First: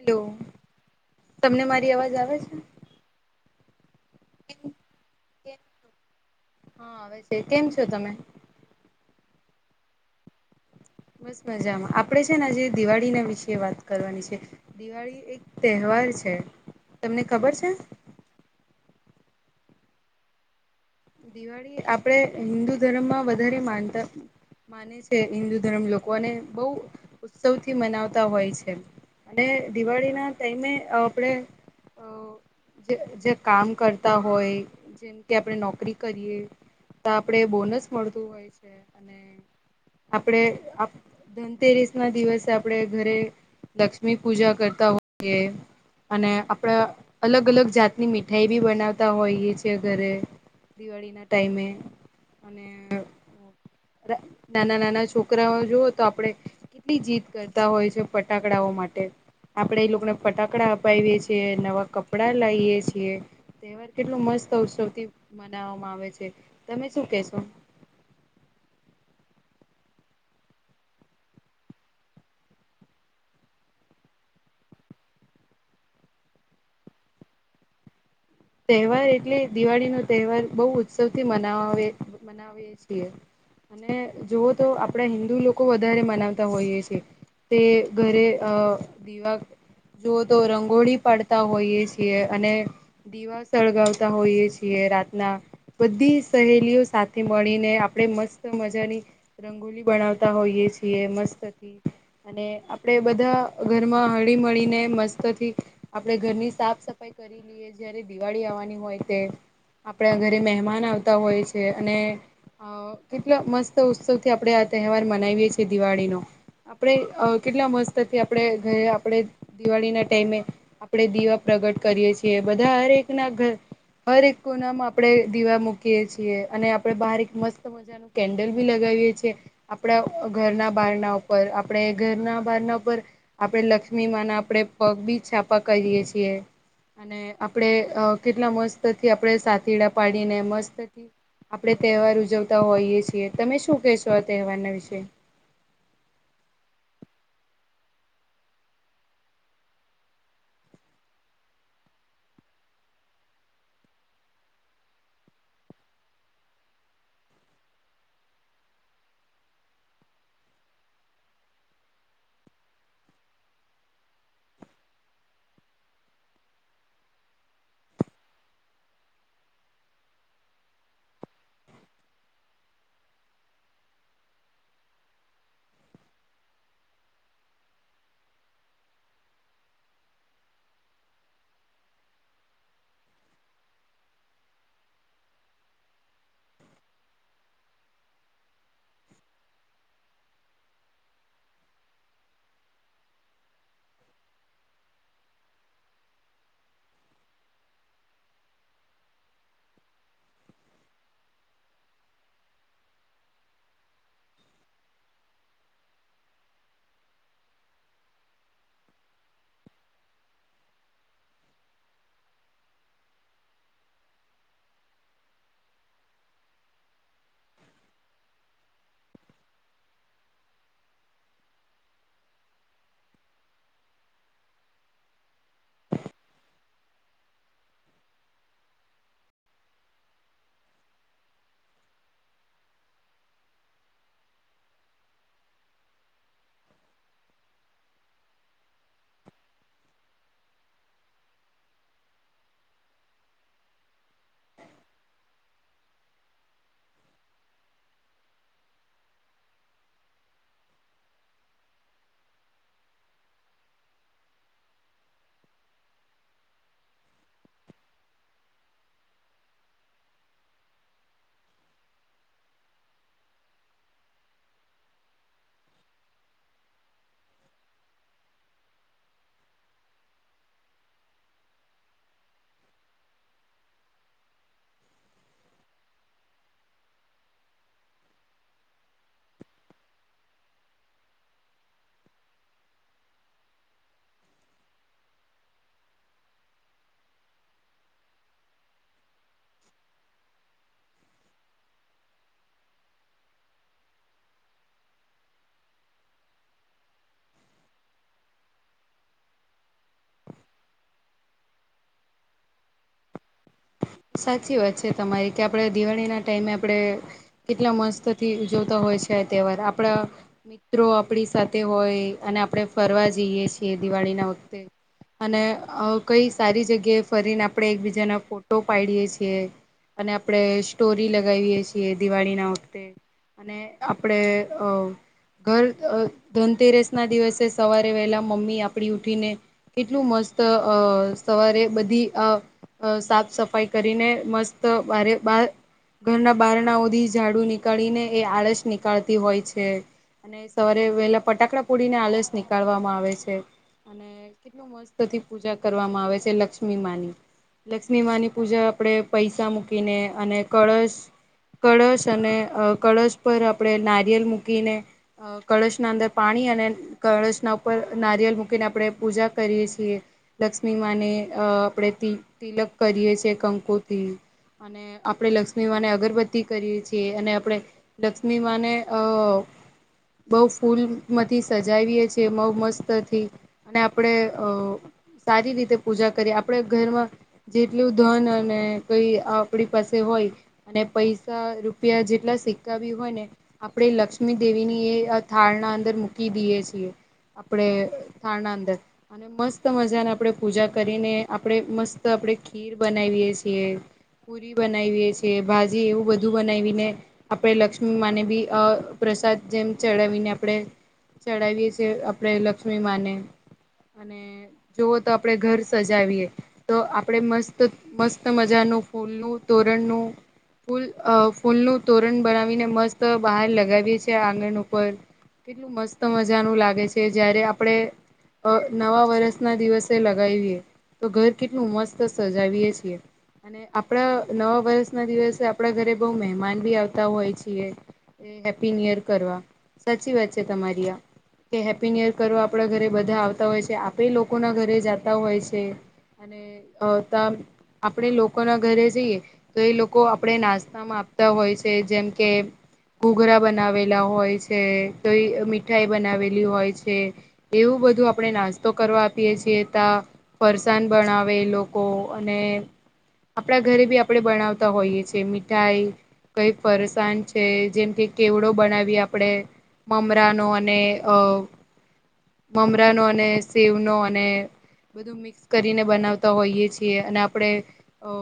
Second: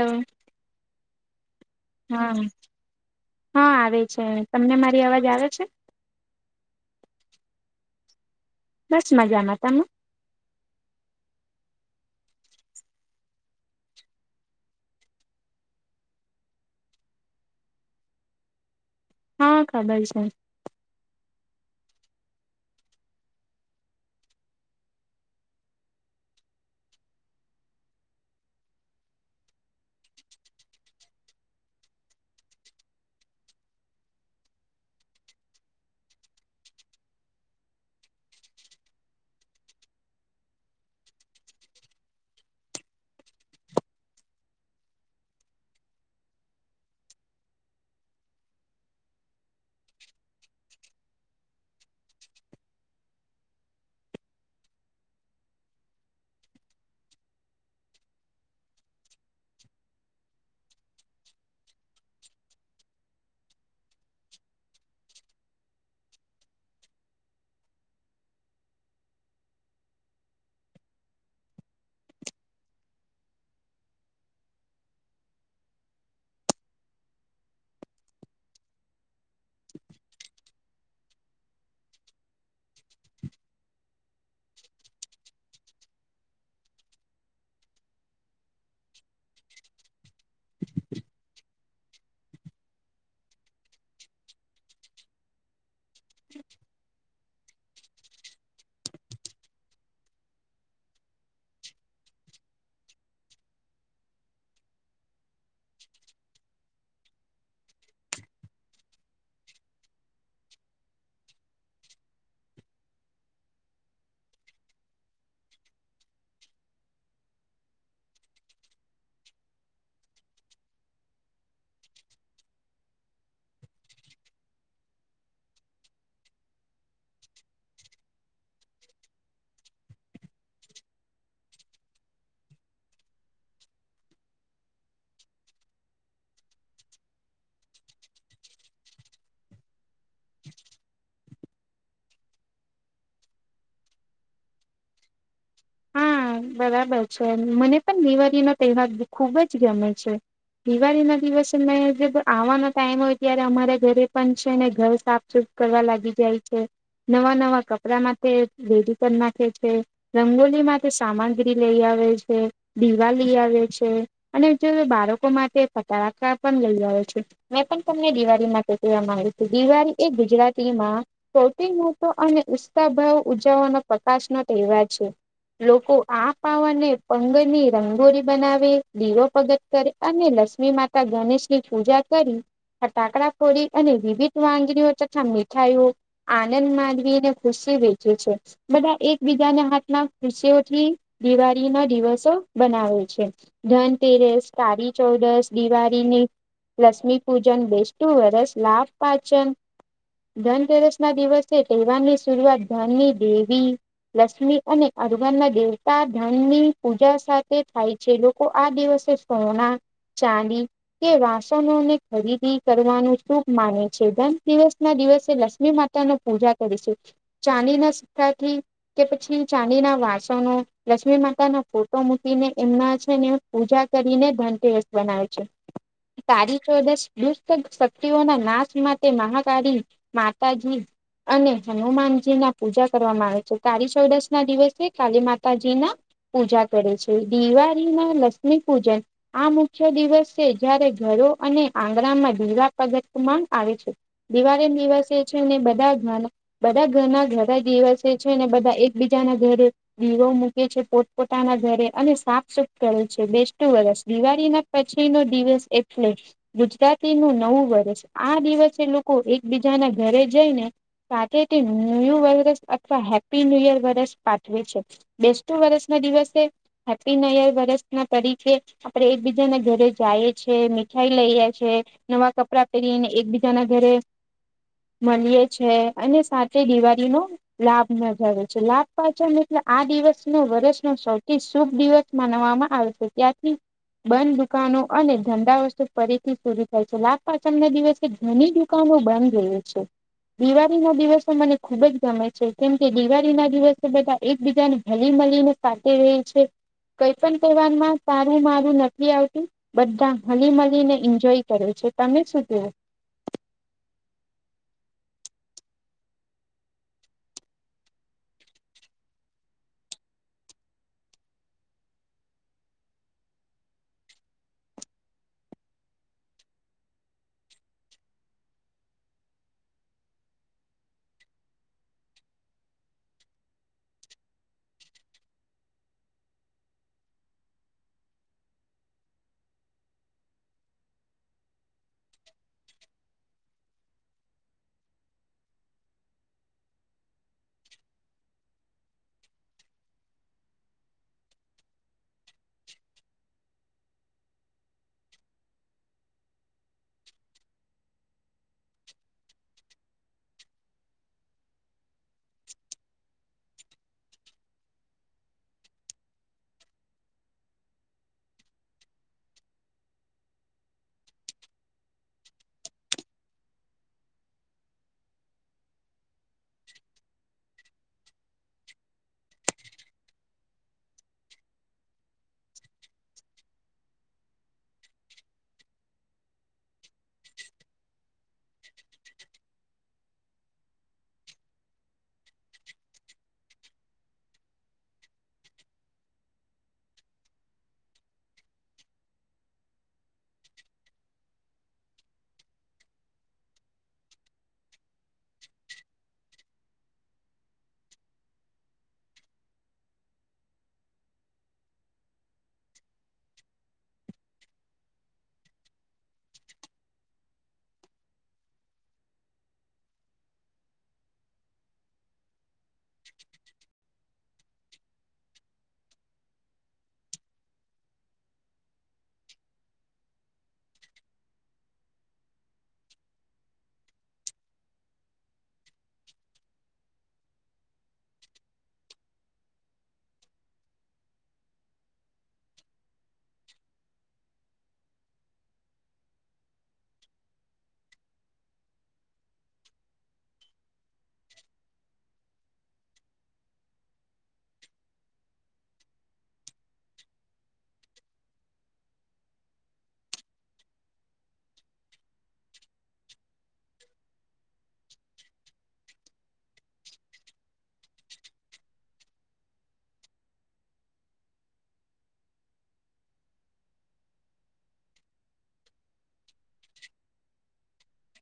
Hello તમને મારી અવાજ હા આવે છે? હા આવે છે તમને મારી અવાજ આવે છે? હા આવે કેમ છો તમે? બસ મજામાં તમે? [inaudible] બસ મજામાં આપડે છે ને આજે દિવાળી ના વિશે વાત કરવાની છે દિવાળી એક તહેવાર છે તમને ખબર છે? હા ખબર છે. દિવાળી આપણેે હિન્દુ ધર્મમાં વધારે માનતા. માને છે હિન્દુ ધર્મ લોકો અને બહુ ઉત્સવથી મનાવતા હોય છે. અને દિવાળી ના ટાઈમે આપણેે કામ કરતા હોય જેમ કે આપણે નોકરી નોકરી કરીએ તો આપણે બોનસ મળતું હોય છે અને આપડે ધનતેરસ ના દિવસે આપડે ઘરે લક્ષ્મી પૂજા કરતા હોઈએ. અને આપણે અલગ અલગ જાતની મીઠાઈ બી બનાવતા હોઈએ છેીએ ઘરે. દિવાળીના ટાઈમે અને નાના નાના છોકરાઓ જુઓ તો આપડે કેટલી જીદ કરતા હોય છે ફટાકડાઓ માટે આપડે એ લોકોને ફટાકડા અપાવીએ છીએ નવા કપડા લાઈએ છીએ. તહેવાર કેટલો મસ્ત ઉત્સવથી મનાવવામાં આવે છે તમે શું કેશો? તહેવાર એટલે દિવાળી નો તહેવાર બહુ ઉત્સવ થી મનાવીએ છીએ. અને જોઈએ તો આપડા હિન્દુ લોકો વધારે મનાવતા હોઈએ છે. તે ઘરે અ દીવા જો તો રંગોળી પાડતા હોઈએ છીએ અને દીવા સળગાવતા હોઈએ છીએ રાતના બધી સહેલીઓ સાથે મળીને આપણે મસ્ત મજાની રંગોલી બનાવતા હોઈએ છીએ મસ્તથી. અને આપડે બધા ઘરમાં હળી મળીને મસ્ત આપણે ઘરની સાફ સફાઈ કરી લઈએ જયારે દિવાળી આવવાની હોય તે. આપણા ઘરે મહેમાન આવતા હોય છે અને અ કેટલા મસ્ત ઉત્સવથી આપણે આ તહેવાર મનાવીએ છીએ દિવાળીનો આપણેે કેટલા મસ્તથી આપણેે ઘરે આપણેે દિવાળી ના ટાઈમે આપે દીવા પ્રગટ કરીએ છીએ બધા હરેક ના ઘરે હર એક કોના માં આપડે દીવા મૂકીયે છીએ અને આપડે બહાર એક મસ્ત મજા નું કેન્ડલ બી લગા વી એ છે આપડા ઘરના બારના ઉપર આપણે ઘરના બારના ઉપર આપણે લ ક્ષ્મી માં ના આપણે પગ બી છાપા કરીએ છીએ અને આપણેે અ કેટલા મસ્તથી સાંથીડા પાડીને મસ્તથી આપણે તહેવાર ઉજવતા હોઈએ છીએ તમે શું કહેશો આ તહેવારના વિશે [inaudible] હા બરાબર છે મને પણ દિવારી નો તહેવાર ખુબ જ ગમે છે. દિવાળી ના દિવસે મે આવાનો ટાઈમ હોય ત્યારે અમારા ઘરે પણ છે ઘર સાફ સૂફી કરવા લાગી જાય છે. નવા નવા કપડા માટે રેડિકન નાખે છે રંગોલી માટે સામગ્રી લઈ આવે છે દીવા લી આવે છે અને જો બાળકો માટે ફટડાકા પણ લઈ આવે છે મેં પણ તમને દિવાળી માટે કહેવા માંગુ છું દિવાળી એ ગુજરાતી માં સૌથી મોટો અને ઉત્સાભાવ ઉજવવાનો પ્રકાશનો તહેવાર છે. લોકો આ પાવને પંગ ની રંગોળી બનાવે દીવો પગટ કરે અને લ ક્ષ્મી માતા ગણેશની પૂજા કરી ફટાકડા ફોડી અને વિવિધ વાગણીઓ તથા મીઠાઈઓ આનંદ માનવીને ખુશી વેચે છે બધા એકબીજાને હાથમાં દૃશ્યોથી દિવાળી ના દિવસો બનાવે છે ધનતેરસ કાળી ચૌ દસ દિવાળીની લક્ષ્મી પૂજન બેસ્ટુ વરસ લાભ પાચમ ધનતેરસ ના દિવસે તહેવાર ની શરૂઆત ધનની દેવી લક્ષ્મી અને અરબર ના દેવતા ધનની પૂજા સાથે થાય છે લોકો આ દિવસે સોના ચાંદી કે વાસનોને ખરીદી કરવાનું શુભ માને છે ધન દિવસ ના દિવસે લક્ષ્મી માતા નું પૂજા કરીશું ચાંદીના સિક્કાથી કે પછી ચાંદી ના વાસનો લક્ષ્મી માતા ના ફોટો મૂકીને એમના છે ને પૂજા કરીને ધન તેરસ બનાવે છે. કાળી ચૌદશ દુષ્ટ શક્તિઓના નાશ માટે મહાકાળી માતાજી અને હનુમાનજી ના પૂજા કરવામાં આવે છે કારી ચૌદશ ના દિવસે કાલી માતાજી ના પૂજા કરે છે દિવાળી ના લક્ષ્મી પૂજન આ મુખ્ય દિવસ છે જ્યારે ઘરો અને આંગણામાં દીવા પગતવામાં આવે છે દિવારીના દિવસે છેને બધા બધા ઘરના ઘણા દિવસે છે ને બધા એક બીજાના ઘરે દીવો મૂકે છે પોતપોતાના ઘરે અને સાફ સુફ કરે છે બેસ્ટું વર્ષ દિવાળી ના પછી નો દિવસ એટલે ગુજરાતી નું નવું વર્ષ આ દિવસ એટલે લોકો એકબીજા ના ઘરે જઈને સાથે તે ન્યુ વર્ષ અથવા હેપી ન્યુ યર વરષ પાઠવે છે બેસ્ટુ વરસ ના દિવસે હેપ્પી ન યર વરષ ના તરીકે આપડે એકબીજા ના ઘરે જાએ છે મીઠાઈ લઈએ છે નવા કપડાં પેરીને એકબીજા ના ઘરે મલીએ છે અને સાથે દિવાળીનો લાભ [unintelligible] લાભ પાંચમ એટલે આ દિવસ નો વર્ષનો સૌથી શુભ દિવસ માનવામાં આવે છે ત્યાારથી બંધ દુકાનો અને ધંધા વસ્તુ ફરીથી શરૂ થાય છે લાભ પાચમ ના દિવસે ઘણી દુકાનો બંધ રહે છે દિવાળી ના દિવસો મને ખુબજ ગમે છે કેમ કે દિવાળી ના દિવસે બધા એકબીજા ને હલી મલીને સાથે રે છે કઈ પણ તહેવારમાં તારું મારું નથી આવતું બધા હલી મલીને એન્જોય કરે છે. તમે શું કેવો [inaudible] સાચી વાત છે તમારી કે આપડે દિવાળી ના ટાઈમે આપડે કેટલા મસ્ત થી ઉજવતા હોય છે તહેવાર આપણા મિત્રો આપણી સાથે હોય અને આપણે ફરવા જઈએ છીએ દિવાળી ના વખતે અને અ કઈ સારી જગ્યાએ ફરીને આપણે એકબીજાના ફો ટો પાડીએ છીએ અને આપડે સ્ટોરી લગાવીએ છીએ દિવાળી ના વખતે અને આપડે અ ઘર ધનતેરસ ના દિવસે સવારે વહેલા મમ્મી આપડી ઉઠીને કેટલું મસ્ત સવારે બધી સાત સફાઈ કરીને મસ્ત બ બાર ઘરના બારનાઓધી ઝાડુ નીકળીને એ આળસ નીકળતી હોય છે અને સવારે વેલા ફટાકડા પૂડી ને આલશ નીકળવામાં આવે છે અને કેટલું મસ્તથી પૂજા કરવામાં આવે છે લક્ષ્મી માની પિમાની પૂજા આપણે પૈસા મૂકીને અને કળશ કળશ અને કળશ ઉપ આપણે નારિયેલ મૂકીને કળશના અંદર પાણી અને કળશના ઉપર નારિય લ મૂકીને આપણે પૂજા કરીએ છીએ લક્ષ્મી માને આપણે તિલક કરીએ છ છેએ કંકોથી અને આપણે લક્ષ્મી માને અગરબત્તી કરીએ છીએ અને આપણે લક્ષ્મી માને અ બઉ ફૂલમાંથી સજાવીએ છે બહુ મસ્તથી અને આપણેે અ સારી રીતે પૂજા કરીએ આપણે ઘરમાં જેટલું ધન અને કઈ આપણી પાસે હોય અને પૈસા રૂપિયા જેટલા સીકાવી હોય ને આપણે લક્ષ્મી દેવી [unintelligible] થાળના અંદર મૂકી દઈએ છીએ આપણે થાળના અંદર અને મસ્ત મજાને આપણેે પૂજા કરીને આપણે મસ્ત [unintelligible] તો આપડણે ખીર બનાવીએ છીએ પુરી બનાવીએ છીએ ભાજી એવું બધું બનાવીને આપડે લક્ષ્મી માને બી પ્રસાદ જેમ ચડાવીને આપણે ચડાવીએ છીએ આપણેે લક્ષ્મીમાંને અને જોવો તો આપડે ઘર સજાવીએ તો આપણે મસ્ત મસ્ત મજાનું ફૂલનું તોરણનું ફૂલ અ ફૂલનું તોરણ બનાવીને મસ્ત બહાર લગાવીએ છીએ આંગણ ઉપર કેટલું મસ્ત મજાનું લાગે છે જયારે આપડે અ નવા વર્ષ ના દિવસે લગાવીએ તો ઘર કેટલું મસ્ત સજાવીએે છીએ અને આપણા નવા વર્ષ ના દિવસે આપણા ઘરે બહુ મહેમાન બી આવતા હોય છીએ હેપ્પી નીયર કરવા સાચી વાત છે તમારી આ કે હેપી નીયર કરવા આપડા ઘરે બધા આવતા હોય છે આપે લોકો ના ઘરે જાતા હોય છે અને આપણે લોકો ના ઘરે જઈએ તો એ લોકો આપણે નાસ્તા માં આપતા હોય છે જેમ કે ઘૂઘરા બનાવેલા હોય છે તોઈ મીઠાઈ બનાવેલી હોય છે એવું બ બધું આપણે નાસ્તો કરવા આપીએ છીએ ત ફરસાણ ભણાવે લોકો અને આપણા ઘરે બી આપણે બનાવતા હોઈએ છીએ મીઠાઈ કઈ ફરસાણ છે જેમ કે કેવડો બનાવીએ આપડે મમરાનો અને [unintelligible] મમરા નો અને સેવ નો અને બધું મિક્સ કરીને બનાવતા હોઈએ છીએ અને આપણે અ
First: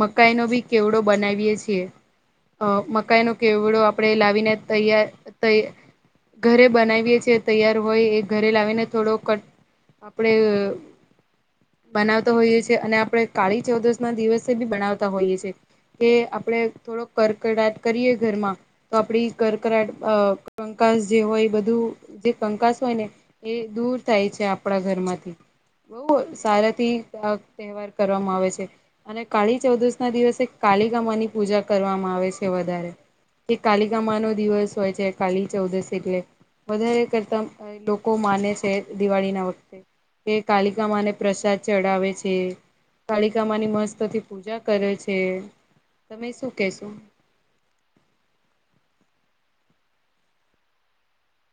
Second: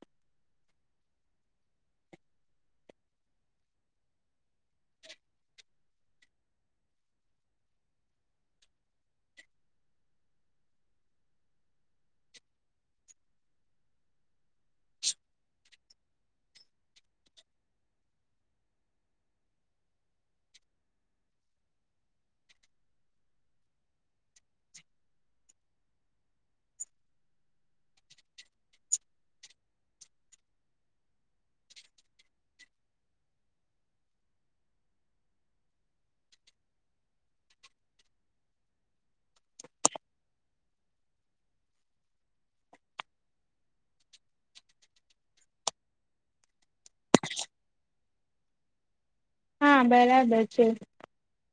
મકાઈ ની બી કેવડો બનાવીયએ છીએ અ મકાઈ ન કેવડો આપણે લાવીને તૈયાર [unintelligible] ઘરે બનાવીએ છેીએ તૈયાર હોય એ ઘરે લાવીને થોડો કટ આપણેે બનાવતા હોઈએ છેીએ અને આપણે કાળી ચૌદશ ના દિવસે બી બનાવતા હોઈએ છીએ કે આપડે થોડોક કરકડાટ કરીએ ઘરમાં તો આપડી કરકરાટ કં [unintelligible] જે હોય બધું જે કંકાસ હોય ને એ દૂર થાય છે આપણા ઘરમાંથી બહુ સારાથી આ તહેવાર કરવામાં આવે છે અને કાળી ચૌદશ ના દિવસે કાલી કાલિકામાં ની પૂજા કરવામાં આવે છે વધારે એ કાાલિકામા નો દિવસ હોય છે કાલી ચૌદશ એટલે વધારે કરતા લોકો માને છે દિવાળી ના વખતે એક કાલિકામાંને પ્રસાદ ચડાવે છે કાલીકામાની મસ્તથી પૂજા કરે છે. તમે શું કેશો? હા બરાબર છે,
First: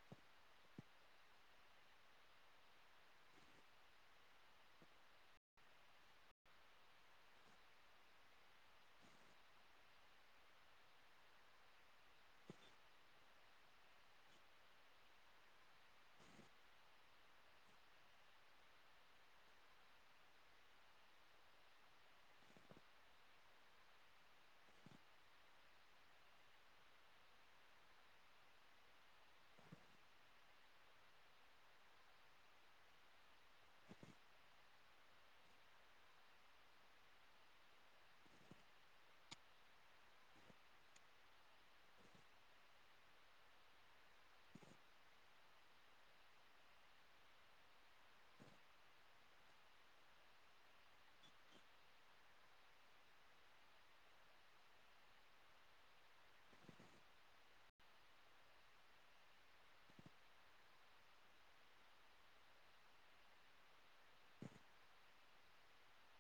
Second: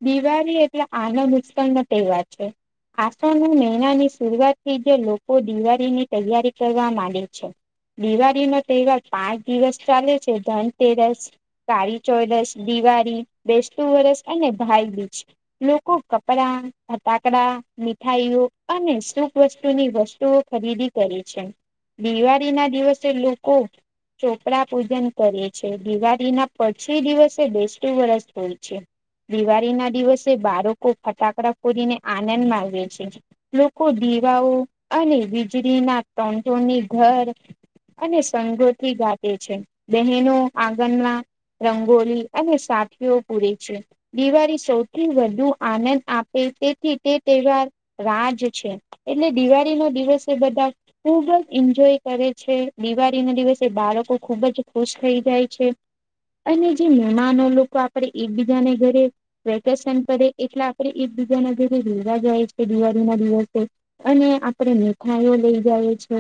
દિવાળી એટલે આનંદ ઉત્સવનો તહેવાર છે. આસો અને મહિનાની શરૂઆતથી જ લોકો દિવાળીની તૈયારી કરવા માંડે છે. દિવાળીનો તહેવાર પાંચ દિવસ ચાલે છે, ધનતેરસ, કાળી, ચોદસ દિવાળી, બેસતું વરસ અને ભાઈબીજ લોકો કપડા, ફટાકડા મીઠાઈઓ અને સુભ વસ્તુની વસ્તુઓ ખરીદી કરી છે. દિવાળીના દિવસે લોકો ચોપડા પૂજન કરે છે, દિવાળીના પછી દિવસ બેસતું વર્ષ હોય છે. દિવાળીના દિવસે બાળકો ફટાકડા ફોડીને આનંદ માને છે, લોકો દિ દીવાઓ અને વીજળીના ટંટોની ઘર અને સંગોથી ગાતે છે, બહેનો આંગણમાં રંગોલી અને સાથીઓ પૂરે છે, દિવાળી સૌથી વધુ આનંદ આપે તેથી તે તહેવાર રાજ છે, એટલે દિવાળીનો દિવસ એ બધા ખુબ જ એન્જોય કરે છે, દિવાળીના દિવસે બાળકો ખુબ જ ખુશ થઈ જાય છે, અને જે મેમાનો લોકો આપડે એકબીજાને ઘરે વેકેશન પડે એટલે આપડે એકબીજાના ઘરે રે વા જાય છે, દિવાળીના દિવસે અને આપણે મેઠાઈઓ લઈ જાય છે,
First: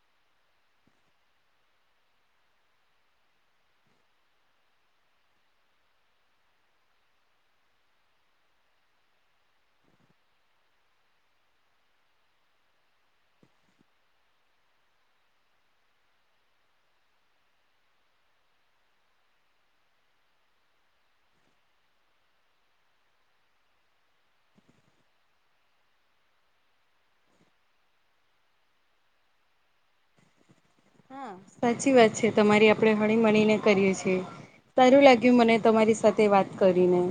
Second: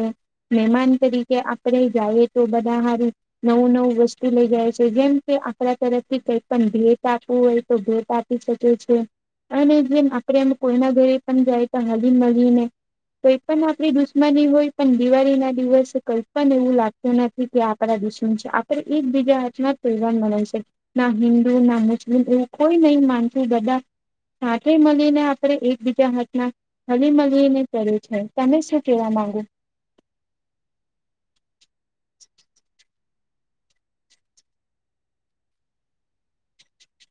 મેમા ન તરીકે આપડે જાએ તો બધા હારુ નવું નવું વસ્તુ લઈ જાય છે, જેમ કે આ આપડા તરફથી કઈ પણ ભેટ આપવું હોય તો ભેટ આપી શકે છે. અને જેમ આપણે એમ કોઈના ઘરે પણ જાઈએ તો હલી મલીને કોઈ પણ આપડી દુશ્મની હોય પણ દિવાળીના દિવસે કઈ પણ એવું લાગતું નથી કે આપડા દુશ્મન છે, આપણે એક બીજા હાથમાં [unintelligible] ના હિન્દુ ના મુસ્લિમ એવું કોઈ નહી માનતું બધા સાથે મલીને આપણે એકબીજા હાથમાં હલી મળલીને કર્યું છે તમે શું કેવા? માગો? હા સાચી વાત છે, તમારી આપણેે હણીમણીને કરીએ છીએ સારું લાગ્યું મને તમારી સાથે વાત કરીને